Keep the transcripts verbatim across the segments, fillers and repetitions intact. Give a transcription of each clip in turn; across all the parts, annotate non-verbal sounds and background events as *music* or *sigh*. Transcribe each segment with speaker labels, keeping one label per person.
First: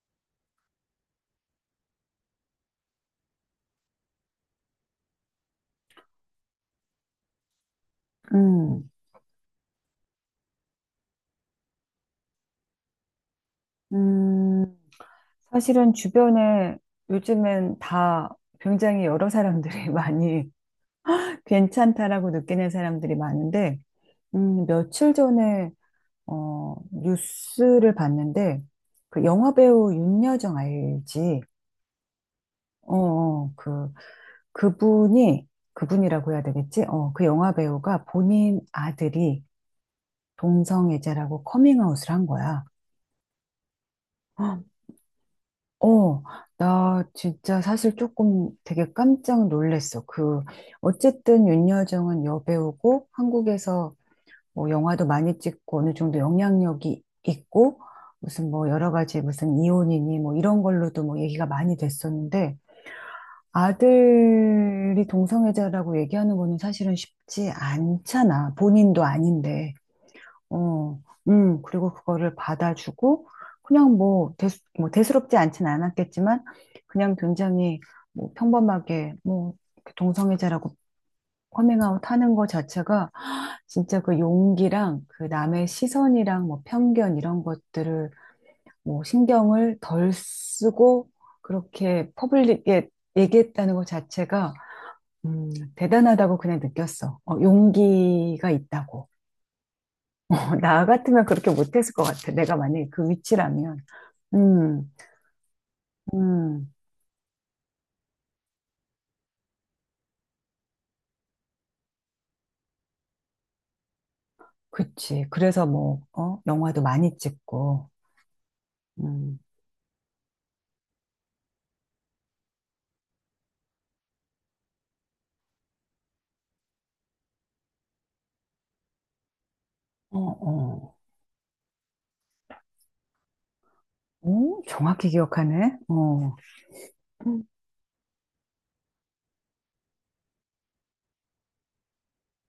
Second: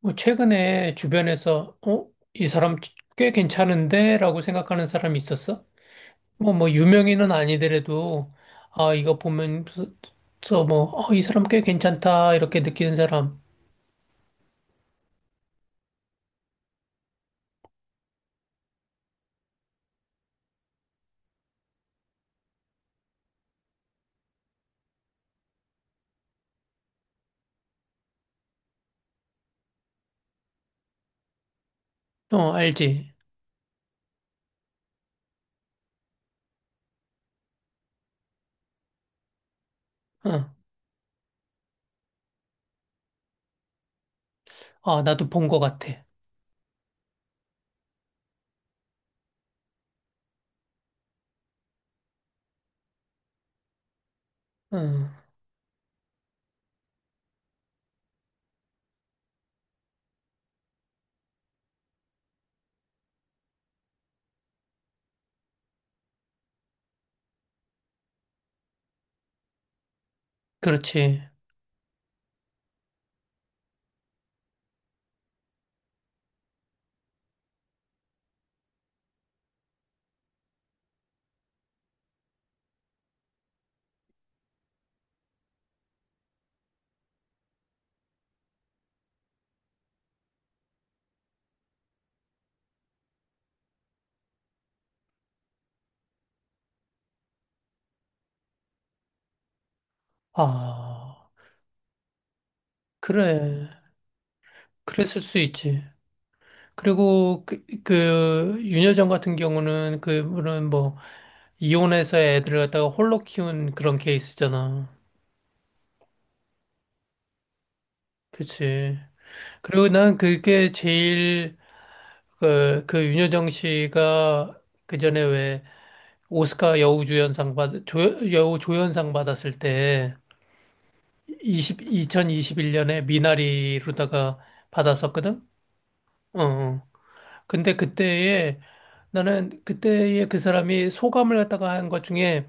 Speaker 1: 뭐 최근에 주변에서 어? 이 사람 꽤 괜찮은데? 라고 생각하는 사람이 있었어? 뭐, 뭐, 유명인은 아니더라도,
Speaker 2: 음,
Speaker 1: 아, 이거 보면, 서 뭐, 어, 이 사람 꽤 괜찮다, 이렇게 느끼는 사람,
Speaker 2: 음, 사실은 주변에 요즘엔 다 굉장히 여러 사람들이 *laughs* 많이 괜찮다라고 느끼는 사람들이 많은데, 음, 며칠 전에, 어, 뉴스를 봤는데, 그 영화배우 윤여정 알지?
Speaker 1: 어,
Speaker 2: 어,
Speaker 1: 알지?
Speaker 2: 어, 그, 그분이, 그분이라고 해야 되겠지? 어, 그 영화배우가 본인 아들이
Speaker 1: 어,
Speaker 2: 동성애자라고 커밍아웃을 한 거야.
Speaker 1: 아, 나도 본 것 같아.
Speaker 2: 어, 나 진짜 사실 조금 되게 깜짝 놀랐어. 그, 어쨌든 윤여정은 여배우고 한국에서 뭐 영화도
Speaker 1: 응,
Speaker 2: 많이 찍고 어느 정도 영향력이 있고 무슨 뭐 여러 가지 무슨 이혼이니 뭐 이런 걸로도 뭐 얘기가 많이 됐었는데 아들이 동성애자라고 얘기하는 거는 사실은 쉽지 않잖아. 본인도 아닌데. 어,
Speaker 1: 그렇지.
Speaker 2: 음, 그리고 그거를 받아주고, 그냥 뭐, 대수, 뭐, 대수롭지 않진 않았겠지만, 그냥 굉장히 뭐 평범하게, 뭐, 이렇게 동성애자라고 커밍아웃 하는 거 자체가, 진짜 그 용기랑 그 남의 시선이랑 뭐 편견 이런 것들을 뭐 신경을 덜 쓰고, 그렇게 퍼블릭에 얘기했다는 것 자체가, 음, 대단하다고 그냥 느꼈어. 어, 용기가 있다고. 나 같으면
Speaker 1: 아,
Speaker 2: 그렇게 못했을 것 같아. 내가 만약에 그
Speaker 1: 그래.
Speaker 2: 위치라면. 음,
Speaker 1: 그랬을 수 있지.
Speaker 2: 음,
Speaker 1: 그리고 그, 그 윤여정 같은 경우는 그분은 뭐 이혼해서 애들을 갖다가 홀로 키운 그런 케이스잖아.
Speaker 2: 그치. 그래서 뭐, 어, 영화도 많이 찍고,
Speaker 1: 그치.
Speaker 2: 음,
Speaker 1: 그리고 난 그게 제일 그, 그 윤여정 씨가 그 전에 왜 오스카 여우주연상 받, 조, 여우 조연상 받았을 때
Speaker 2: 어, 어,
Speaker 1: 이천, 이천이십일 년에 미나리로다가
Speaker 2: 오, 정확히
Speaker 1: 받았었거든?
Speaker 2: 기억하네. 어,
Speaker 1: 어. 어.
Speaker 2: 음,
Speaker 1: 근데 그때에 나는 그때에 그 사람이 소감을 갖다가 한 것 중에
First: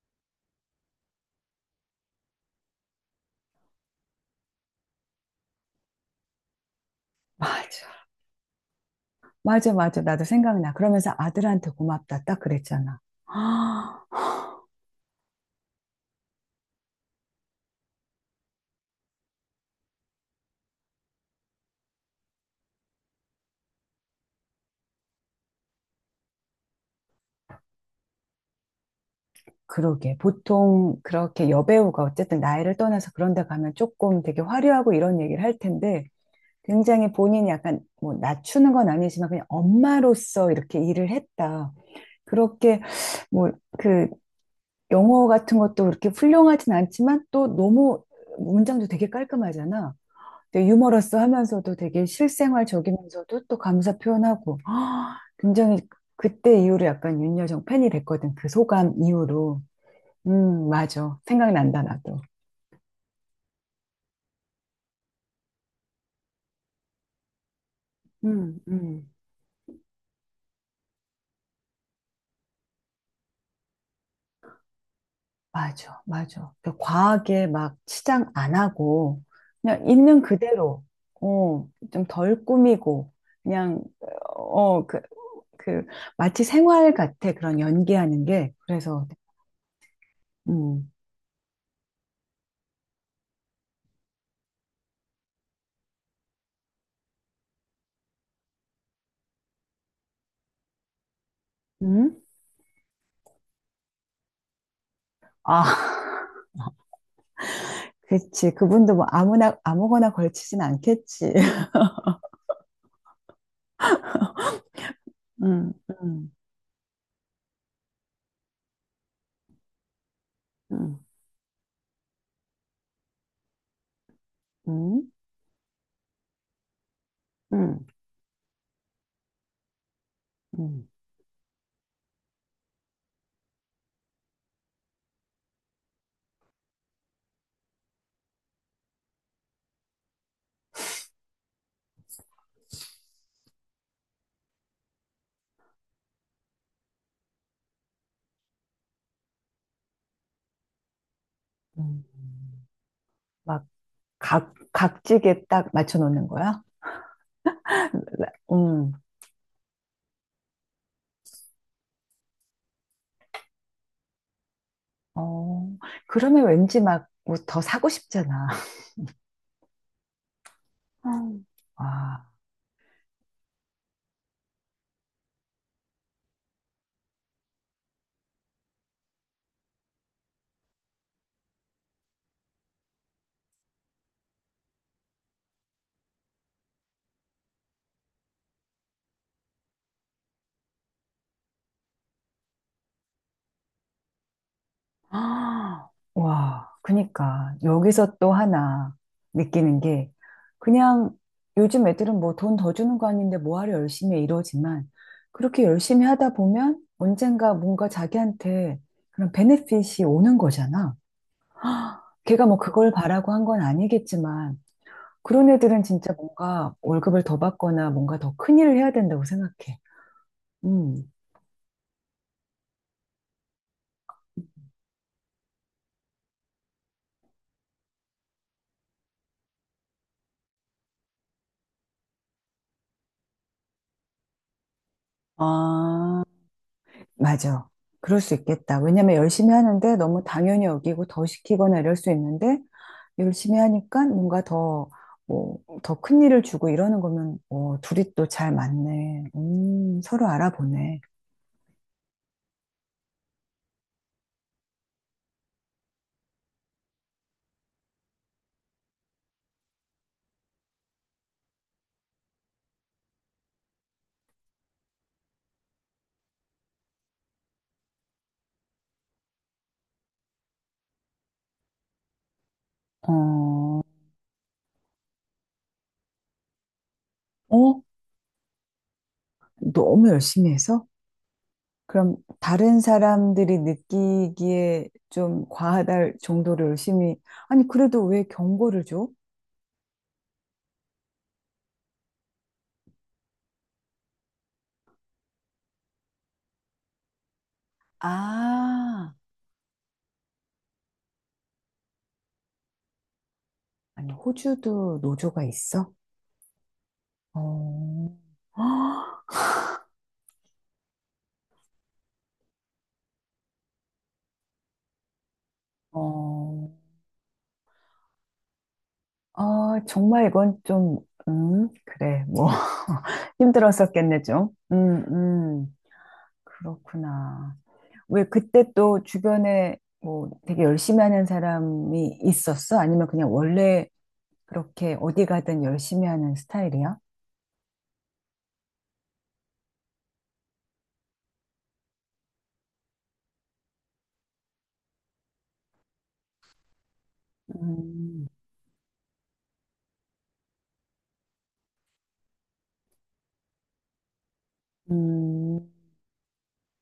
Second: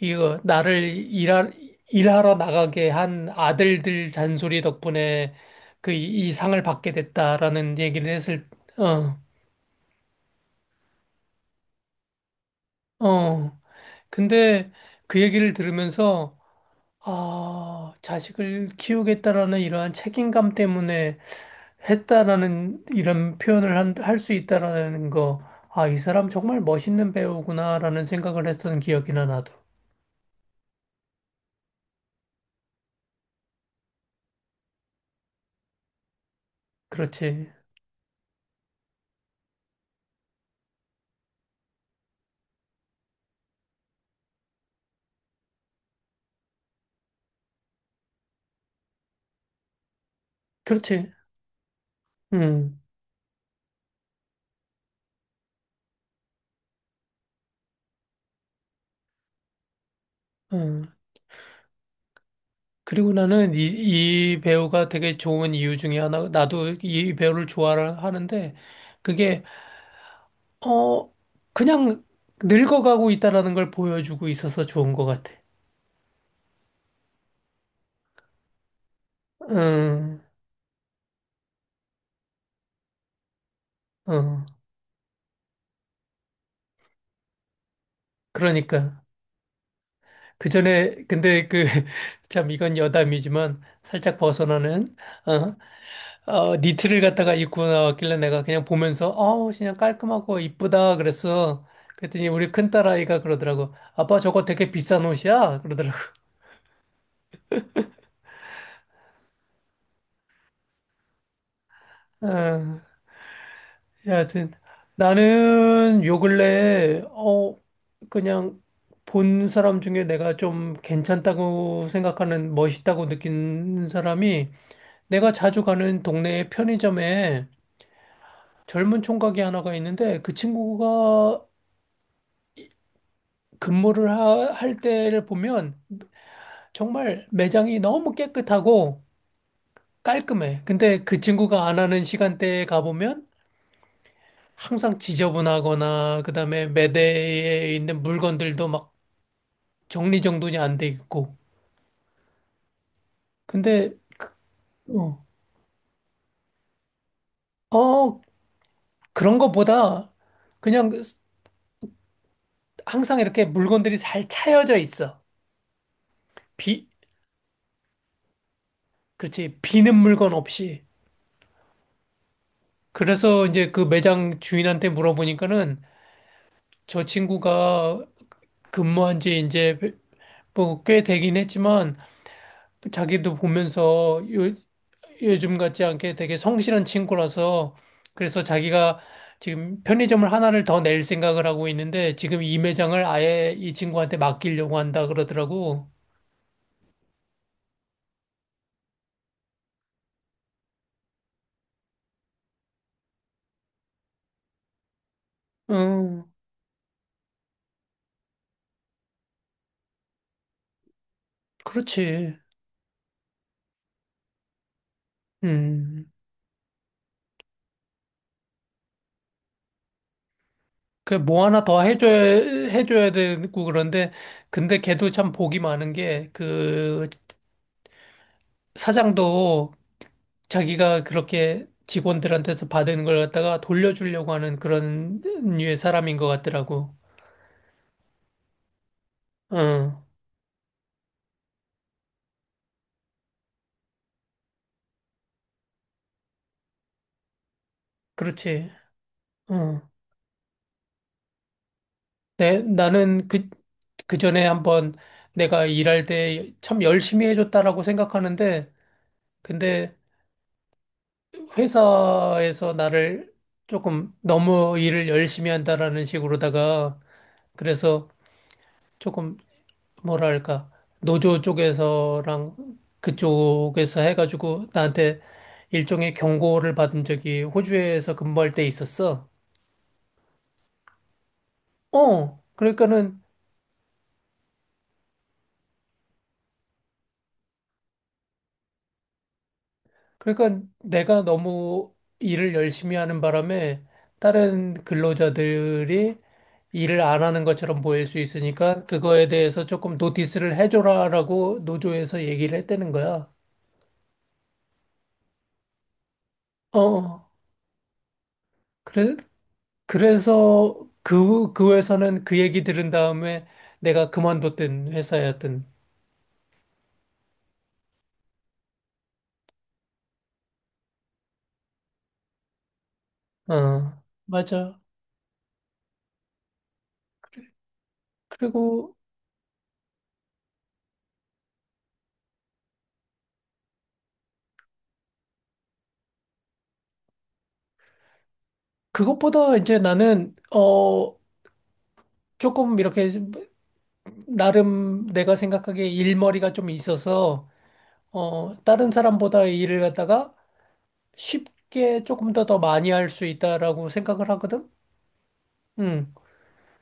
Speaker 1: 이거 나를 일하, 일하러 나가게 한 아들들 잔소리 덕분에 그 이 상을 받게 됐다라는
Speaker 2: 맞아.
Speaker 1: 얘기를 했을. 어,
Speaker 2: 맞아, 맞아. 나도 생각나. 그러면서 아들한테 고맙다. 딱 그랬잖아. *gasps*
Speaker 1: 어.
Speaker 2: 아,
Speaker 1: 근데 그 얘기를 들으면서 아, 자식을 키우겠다라는 이러한 책임감 때문에 했다라는 이런 표현을 할 수 있다라는 거. 아, 이 사람 정말 멋있는 배우구나라는 생각을 했던 기억이나 나도.
Speaker 2: 그러게. 보통 그렇게 여배우가 어쨌든 나이를 떠나서 그런 데 가면 조금 되게 화려하고 이런 얘기를 할 텐데, 굉장히
Speaker 1: 그렇지.
Speaker 2: 본인이 약간 뭐 낮추는 건 아니지만 그냥 엄마로서 이렇게 일을 했다. 그렇게 뭐 그 영어 같은 것도 그렇게 훌륭하진 않지만 또 너무 문장도 되게 깔끔하잖아. 근데
Speaker 1: 그렇지.
Speaker 2: 유머러스 하면서도 되게
Speaker 1: 음.
Speaker 2: 실생활적이면서도 또 감사 표현하고. *gasps* 아, 굉장히 그때 이후로 약간 윤여정 팬이 됐거든. 그 소감 이후로. 음,
Speaker 1: 음.
Speaker 2: 맞아. 생각난다, 나도.
Speaker 1: 그리고 나는 이, 이 배우가 되게 좋은 이유 중에 하나, 나도 이 배우를 좋아하는데,
Speaker 2: 음, 음.
Speaker 1: 그게, 어, 그냥 늙어가고 있다라는 걸 보여주고 있어서 좋은 것 같아.
Speaker 2: 맞아, 맞아. 그 과하게 막 치장 안 하고, 그냥 있는
Speaker 1: 응,
Speaker 2: 그대로, 어, 좀 덜 꾸미고, 그냥,
Speaker 1: 응.
Speaker 2: 어, 어, 그, 그, 마치 생활 같아, 그런 연기하는 게.
Speaker 1: 그러니까.
Speaker 2: 그래서,
Speaker 1: 그
Speaker 2: 음,
Speaker 1: 전에, 근데 그, *laughs* 참, 이건 여담이지만, 살짝 벗어나는, 어, 어, 니트를 갖다가 입고 나왔길래 내가 그냥 보면서, 어우, 그냥 깔끔하고 이쁘다, 그랬어.
Speaker 2: 음?
Speaker 1: 그랬더니 우리 큰딸아이가 그러더라고. 아빠 저거 되게 비싼 옷이야?
Speaker 2: 아, *laughs*
Speaker 1: 그러더라고.
Speaker 2: 그치. 그분도 뭐 아무나, 아무거나 걸치진 않겠지. *laughs*
Speaker 1: 아, 여하튼
Speaker 2: 음,
Speaker 1: 나는 요
Speaker 2: 음,
Speaker 1: 근래 어 그냥 본 사람 중에 내가 좀
Speaker 2: 음,
Speaker 1: 괜찮다고 생각하는 멋있다고 느낀 사람이,
Speaker 2: 음,
Speaker 1: 내가 자주 가는 동네의 편의점에
Speaker 2: 음,
Speaker 1: 젊은 총각이 하나가 있는데, 그
Speaker 2: 음,
Speaker 1: 친구가 근무를 하- 할 때를 보면 정말 매장이 너무 깨끗하고 깔끔해. 근데 그 친구가 안 하는 시간대에 가보면 항상 지저분하거나, 그다음에 매대에 있는 물건들도 막 정리정돈이 안 돼 있고.
Speaker 2: 음. 막
Speaker 1: 근데
Speaker 2: 각,
Speaker 1: 어,
Speaker 2: 각지게 딱 맞춰놓는 거야?
Speaker 1: 어
Speaker 2: 음.
Speaker 1: 그런 것보다 그냥 항상 이렇게 물건들이 잘 차여져 있어.
Speaker 2: 어, 그러면 왠지
Speaker 1: 비
Speaker 2: 막 뭐 더 사고 싶잖아.
Speaker 1: 그렇지, 비는 물건 없이.
Speaker 2: *laughs* 음. 와,
Speaker 1: 그래서 이제 그 매장 주인한테 물어보니까는 저 친구가 근무한 지 이제 뭐 꽤 되긴 했지만, 자기도 보면서 요 요즘 같지 않게 되게 성실한 친구라서, 그래서 자기가 지금 편의점을 하나를 더 낼 생각을 하고 있는데, 지금 이 매장을 아예 이 친구한테 맡기려고 한다
Speaker 2: *gasps* 아,
Speaker 1: 그러더라고.
Speaker 2: 와, 그니까 여기서 또 하나 느끼는 게 그냥 요즘 애들은 뭐 돈 더 주는 거 아닌데 뭐하러 열심히 해 이러지만 그렇게 열심히
Speaker 1: 음,
Speaker 2: 하다 보면 언젠가 뭔가 자기한테 그런 베네핏이 오는 거잖아.
Speaker 1: 그렇지.
Speaker 2: 걔가 뭐 그걸 바라고 한 건 아니겠지만 그런 애들은
Speaker 1: 음.
Speaker 2: 진짜 뭔가 월급을 더 받거나 뭔가 더 큰 일을 해야 된다고 생각해. 음.
Speaker 1: 그 뭐 하나 더 해줘야 해줘야 되고 그런데, 근데 걔도 참 복이 많은 게, 그 사장도 자기가 그렇게 직원들한테서 받은 걸 갖다가 돌려주려고 하는 그런 류의 사람인
Speaker 2: 아,
Speaker 1: 것 같더라고.
Speaker 2: 맞아. 그럴 수 있겠다. 왜냐면 열심히 하는데
Speaker 1: 응,
Speaker 2: 너무 당연히 여기고 더 시키거나 이럴 수 있는데 열심히 하니까 뭔가 더, 뭐, 더 큰 일을 주고 이러는 거면, 어, 둘이 또 잘
Speaker 1: 그렇지.
Speaker 2: 맞네.
Speaker 1: 응.
Speaker 2: 음, 서로 알아보네.
Speaker 1: 내, 나는 그, 그 전에 한번 내가 일할 때 참 열심히 해줬다라고 생각하는데, 근데 회사에서 나를 조금 너무 일을 열심히 한다라는 식으로다가, 그래서 조금 뭐랄까, 노조 쪽에서랑
Speaker 2: 어,
Speaker 1: 그쪽에서 해가지고 나한테 일종의 경고를 받은 적이
Speaker 2: 어?
Speaker 1: 호주에서 근무할 때 있었어.
Speaker 2: 너무 열심히 해서? 그럼
Speaker 1: 어,
Speaker 2: 다른
Speaker 1: 그러니까는
Speaker 2: 사람들이 느끼기에 좀 과하다 정도로 열심히, 아니, 그래도 왜 경고를 줘?
Speaker 1: 그러니까 내가 너무 일을 열심히 하는 바람에 다른 근로자들이 일을 안 하는 것처럼 보일 수 있으니까,
Speaker 2: 아,
Speaker 1: 그거에 대해서 조금 노티스를 해줘라라고 노조에서 얘기를 했다는 거야.
Speaker 2: 아니, 호주도 노조가 있어?
Speaker 1: 어,
Speaker 2: 어,
Speaker 1: 그래,
Speaker 2: 헉,
Speaker 1: 그래서 그, 그 회사는 그 얘기 들은 다음에 내가 그만뒀던 회사였던.
Speaker 2: 어, 아, 정말 이건 좀, 음, 그래, 뭐, *laughs*
Speaker 1: 어,
Speaker 2: 힘들었었겠네, 좀.
Speaker 1: 맞아.
Speaker 2: 음, 음, 그렇구나. 왜 그때
Speaker 1: 그리고
Speaker 2: 또 주변에 뭐 되게 열심히 하는 사람이 있었어? 아니면 그냥 원래 그렇게 어디 가든 열심히 하는 스타일이야?
Speaker 1: 그것보다 이제 나는, 어, 조금 이렇게 나름 내가 생각하기에 일머리가 좀 있어서,
Speaker 2: 음,
Speaker 1: 어, 다른 사람보다 일을 갖다가 쉽게 조금 더 더 많이 할 수 있다라고 생각을 하거든.
Speaker 2: 음,
Speaker 1: 음.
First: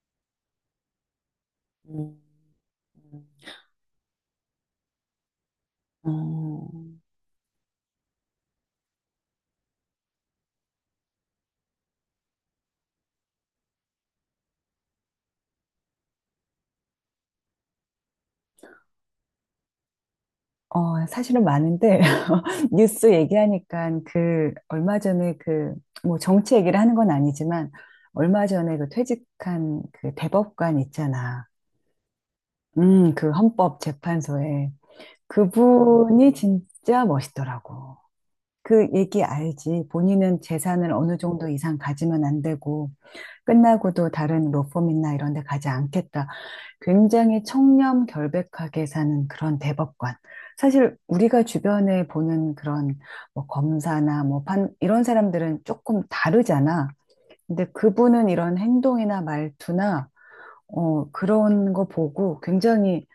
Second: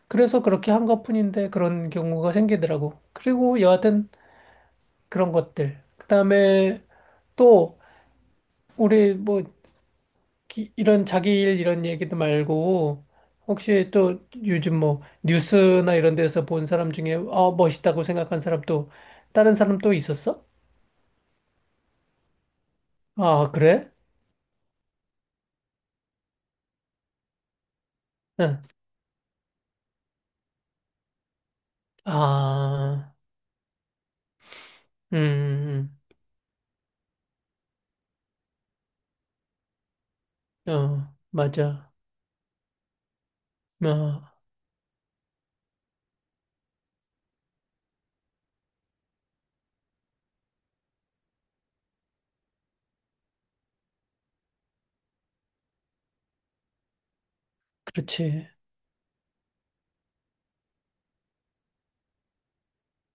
Speaker 1: 그래서 그렇게 한 것뿐인데 그런
Speaker 2: 음,
Speaker 1: 경우가 생기더라고.
Speaker 2: 음,
Speaker 1: 그리고 여하튼 그런 것들.
Speaker 2: 어.
Speaker 1: 그다음에 또 우리 뭐 기- 이런 자기 일 이런 얘기도 말고, 혹시 또 요즘 뭐 뉴스나 이런 데서 본 사람 중에 아 멋있다고 생각한 사람, 또 다른 사람 또 있었어?
Speaker 2: 어, 사실은 많은데, *laughs* 뉴스
Speaker 1: 아, 그래?
Speaker 2: 얘기하니까 그, 얼마 전에 그, 뭐 정치 얘기를 하는 건 아니지만, 얼마
Speaker 1: 응.
Speaker 2: 전에 그 퇴직한 그 대법관 있잖아. 음,
Speaker 1: 아,
Speaker 2: 그 헌법재판소에.
Speaker 1: 음, 음,
Speaker 2: 그분이 진짜 멋있더라고. 그 얘기 알지. 본인은
Speaker 1: 음.
Speaker 2: 재산을
Speaker 1: 어,
Speaker 2: 어느 정도 이상
Speaker 1: 맞아.
Speaker 2: 가지면 안 되고, 끝나고도
Speaker 1: 어,
Speaker 2: 다른 로펌이나 이런 데 가지 않겠다. 굉장히 청렴 결백하게 사는 그런 대법관. 사실 우리가 주변에 보는 그런 뭐 검사나 뭐 판, 이런 사람들은 조금 다르잖아. 근데 그분은
Speaker 1: 그렇지.
Speaker 2: 이런 행동이나 말투나, 어, 그런 거 보고 굉장히,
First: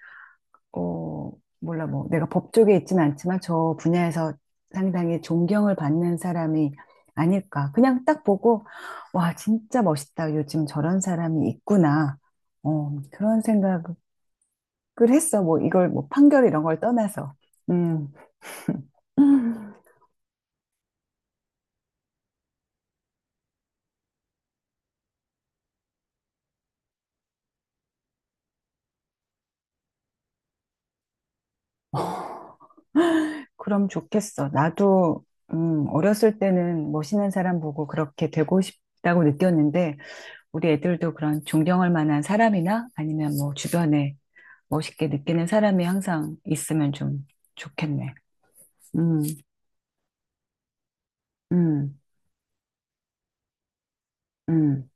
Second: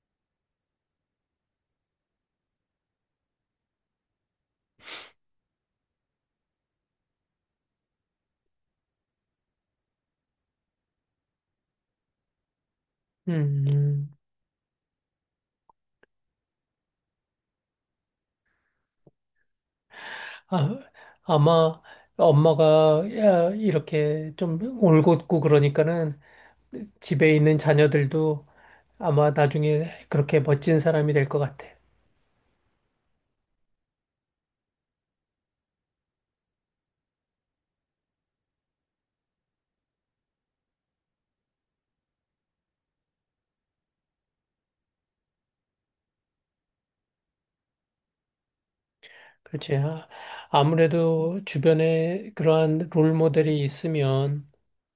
Speaker 2: 어, 몰라, 뭐 내가 법 쪽에 있진 않지만 저 분야에서 상당히 존경을 받는 사람이 아닐까. 그냥 딱 보고, 와, 진짜 멋있다. 요즘 저런 사람이 있구나. 어, 그런
Speaker 1: 음,
Speaker 2: 생각을
Speaker 1: 음.
Speaker 2: 그랬어. 뭐 이걸 뭐 판결 이런 걸 떠나서. 음. *laughs* 음,
Speaker 1: 아, 아마 엄마가 야, 이렇게 좀 올곧고 그러니까는 집에 있는 자녀들도 아마 나중에 그렇게 멋진 사람이 될 것 같아.
Speaker 2: 그럼 좋겠어. 나도 음, 어렸을 때는 멋있는 사람 보고 그렇게 되고 싶다고 느꼈는데 우리 애들도 그런 존경할 만한 사람이나 아니면 뭐 주변에 멋있게 느끼는 사람이 항상 있으면 좀 좋겠네. 음,
Speaker 1: 그렇지. 아, 아무래도
Speaker 2: 음,
Speaker 1: 주변에 그러한 롤 모델이 있으면,
Speaker 2: 음.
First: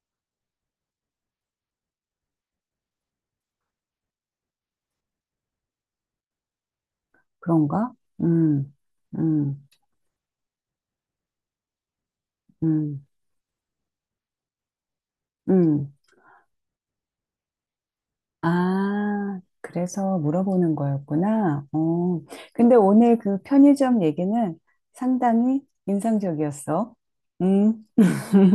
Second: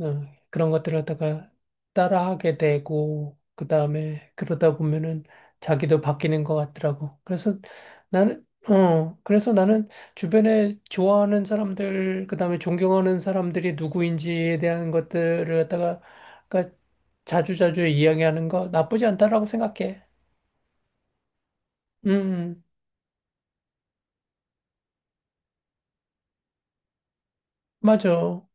Speaker 1: 어, 그런 것들을 갖다가 따라하게 되고, 그 다음에 그러다 보면은 자기도 바뀌는 것 같더라고. 그래서
Speaker 2: 그런가?
Speaker 1: 나는,
Speaker 2: 음,
Speaker 1: 어, 그래서
Speaker 2: 음,
Speaker 1: 나는 주변에 좋아하는 사람들, 그 다음에
Speaker 2: 음,
Speaker 1: 존경하는 사람들이 누구인지에 대한 것들을
Speaker 2: 음.
Speaker 1: 갖다가, 그러니까 자주자주 이야기하는 거 나쁘지
Speaker 2: 아,
Speaker 1: 않다라고 생각해.
Speaker 2: 그래서 물어보는 거였구나. 어,
Speaker 1: 음,
Speaker 2: 근데 오늘 그 편의점 얘기는 상당히 인상적이었어. 음.
Speaker 1: 맞아.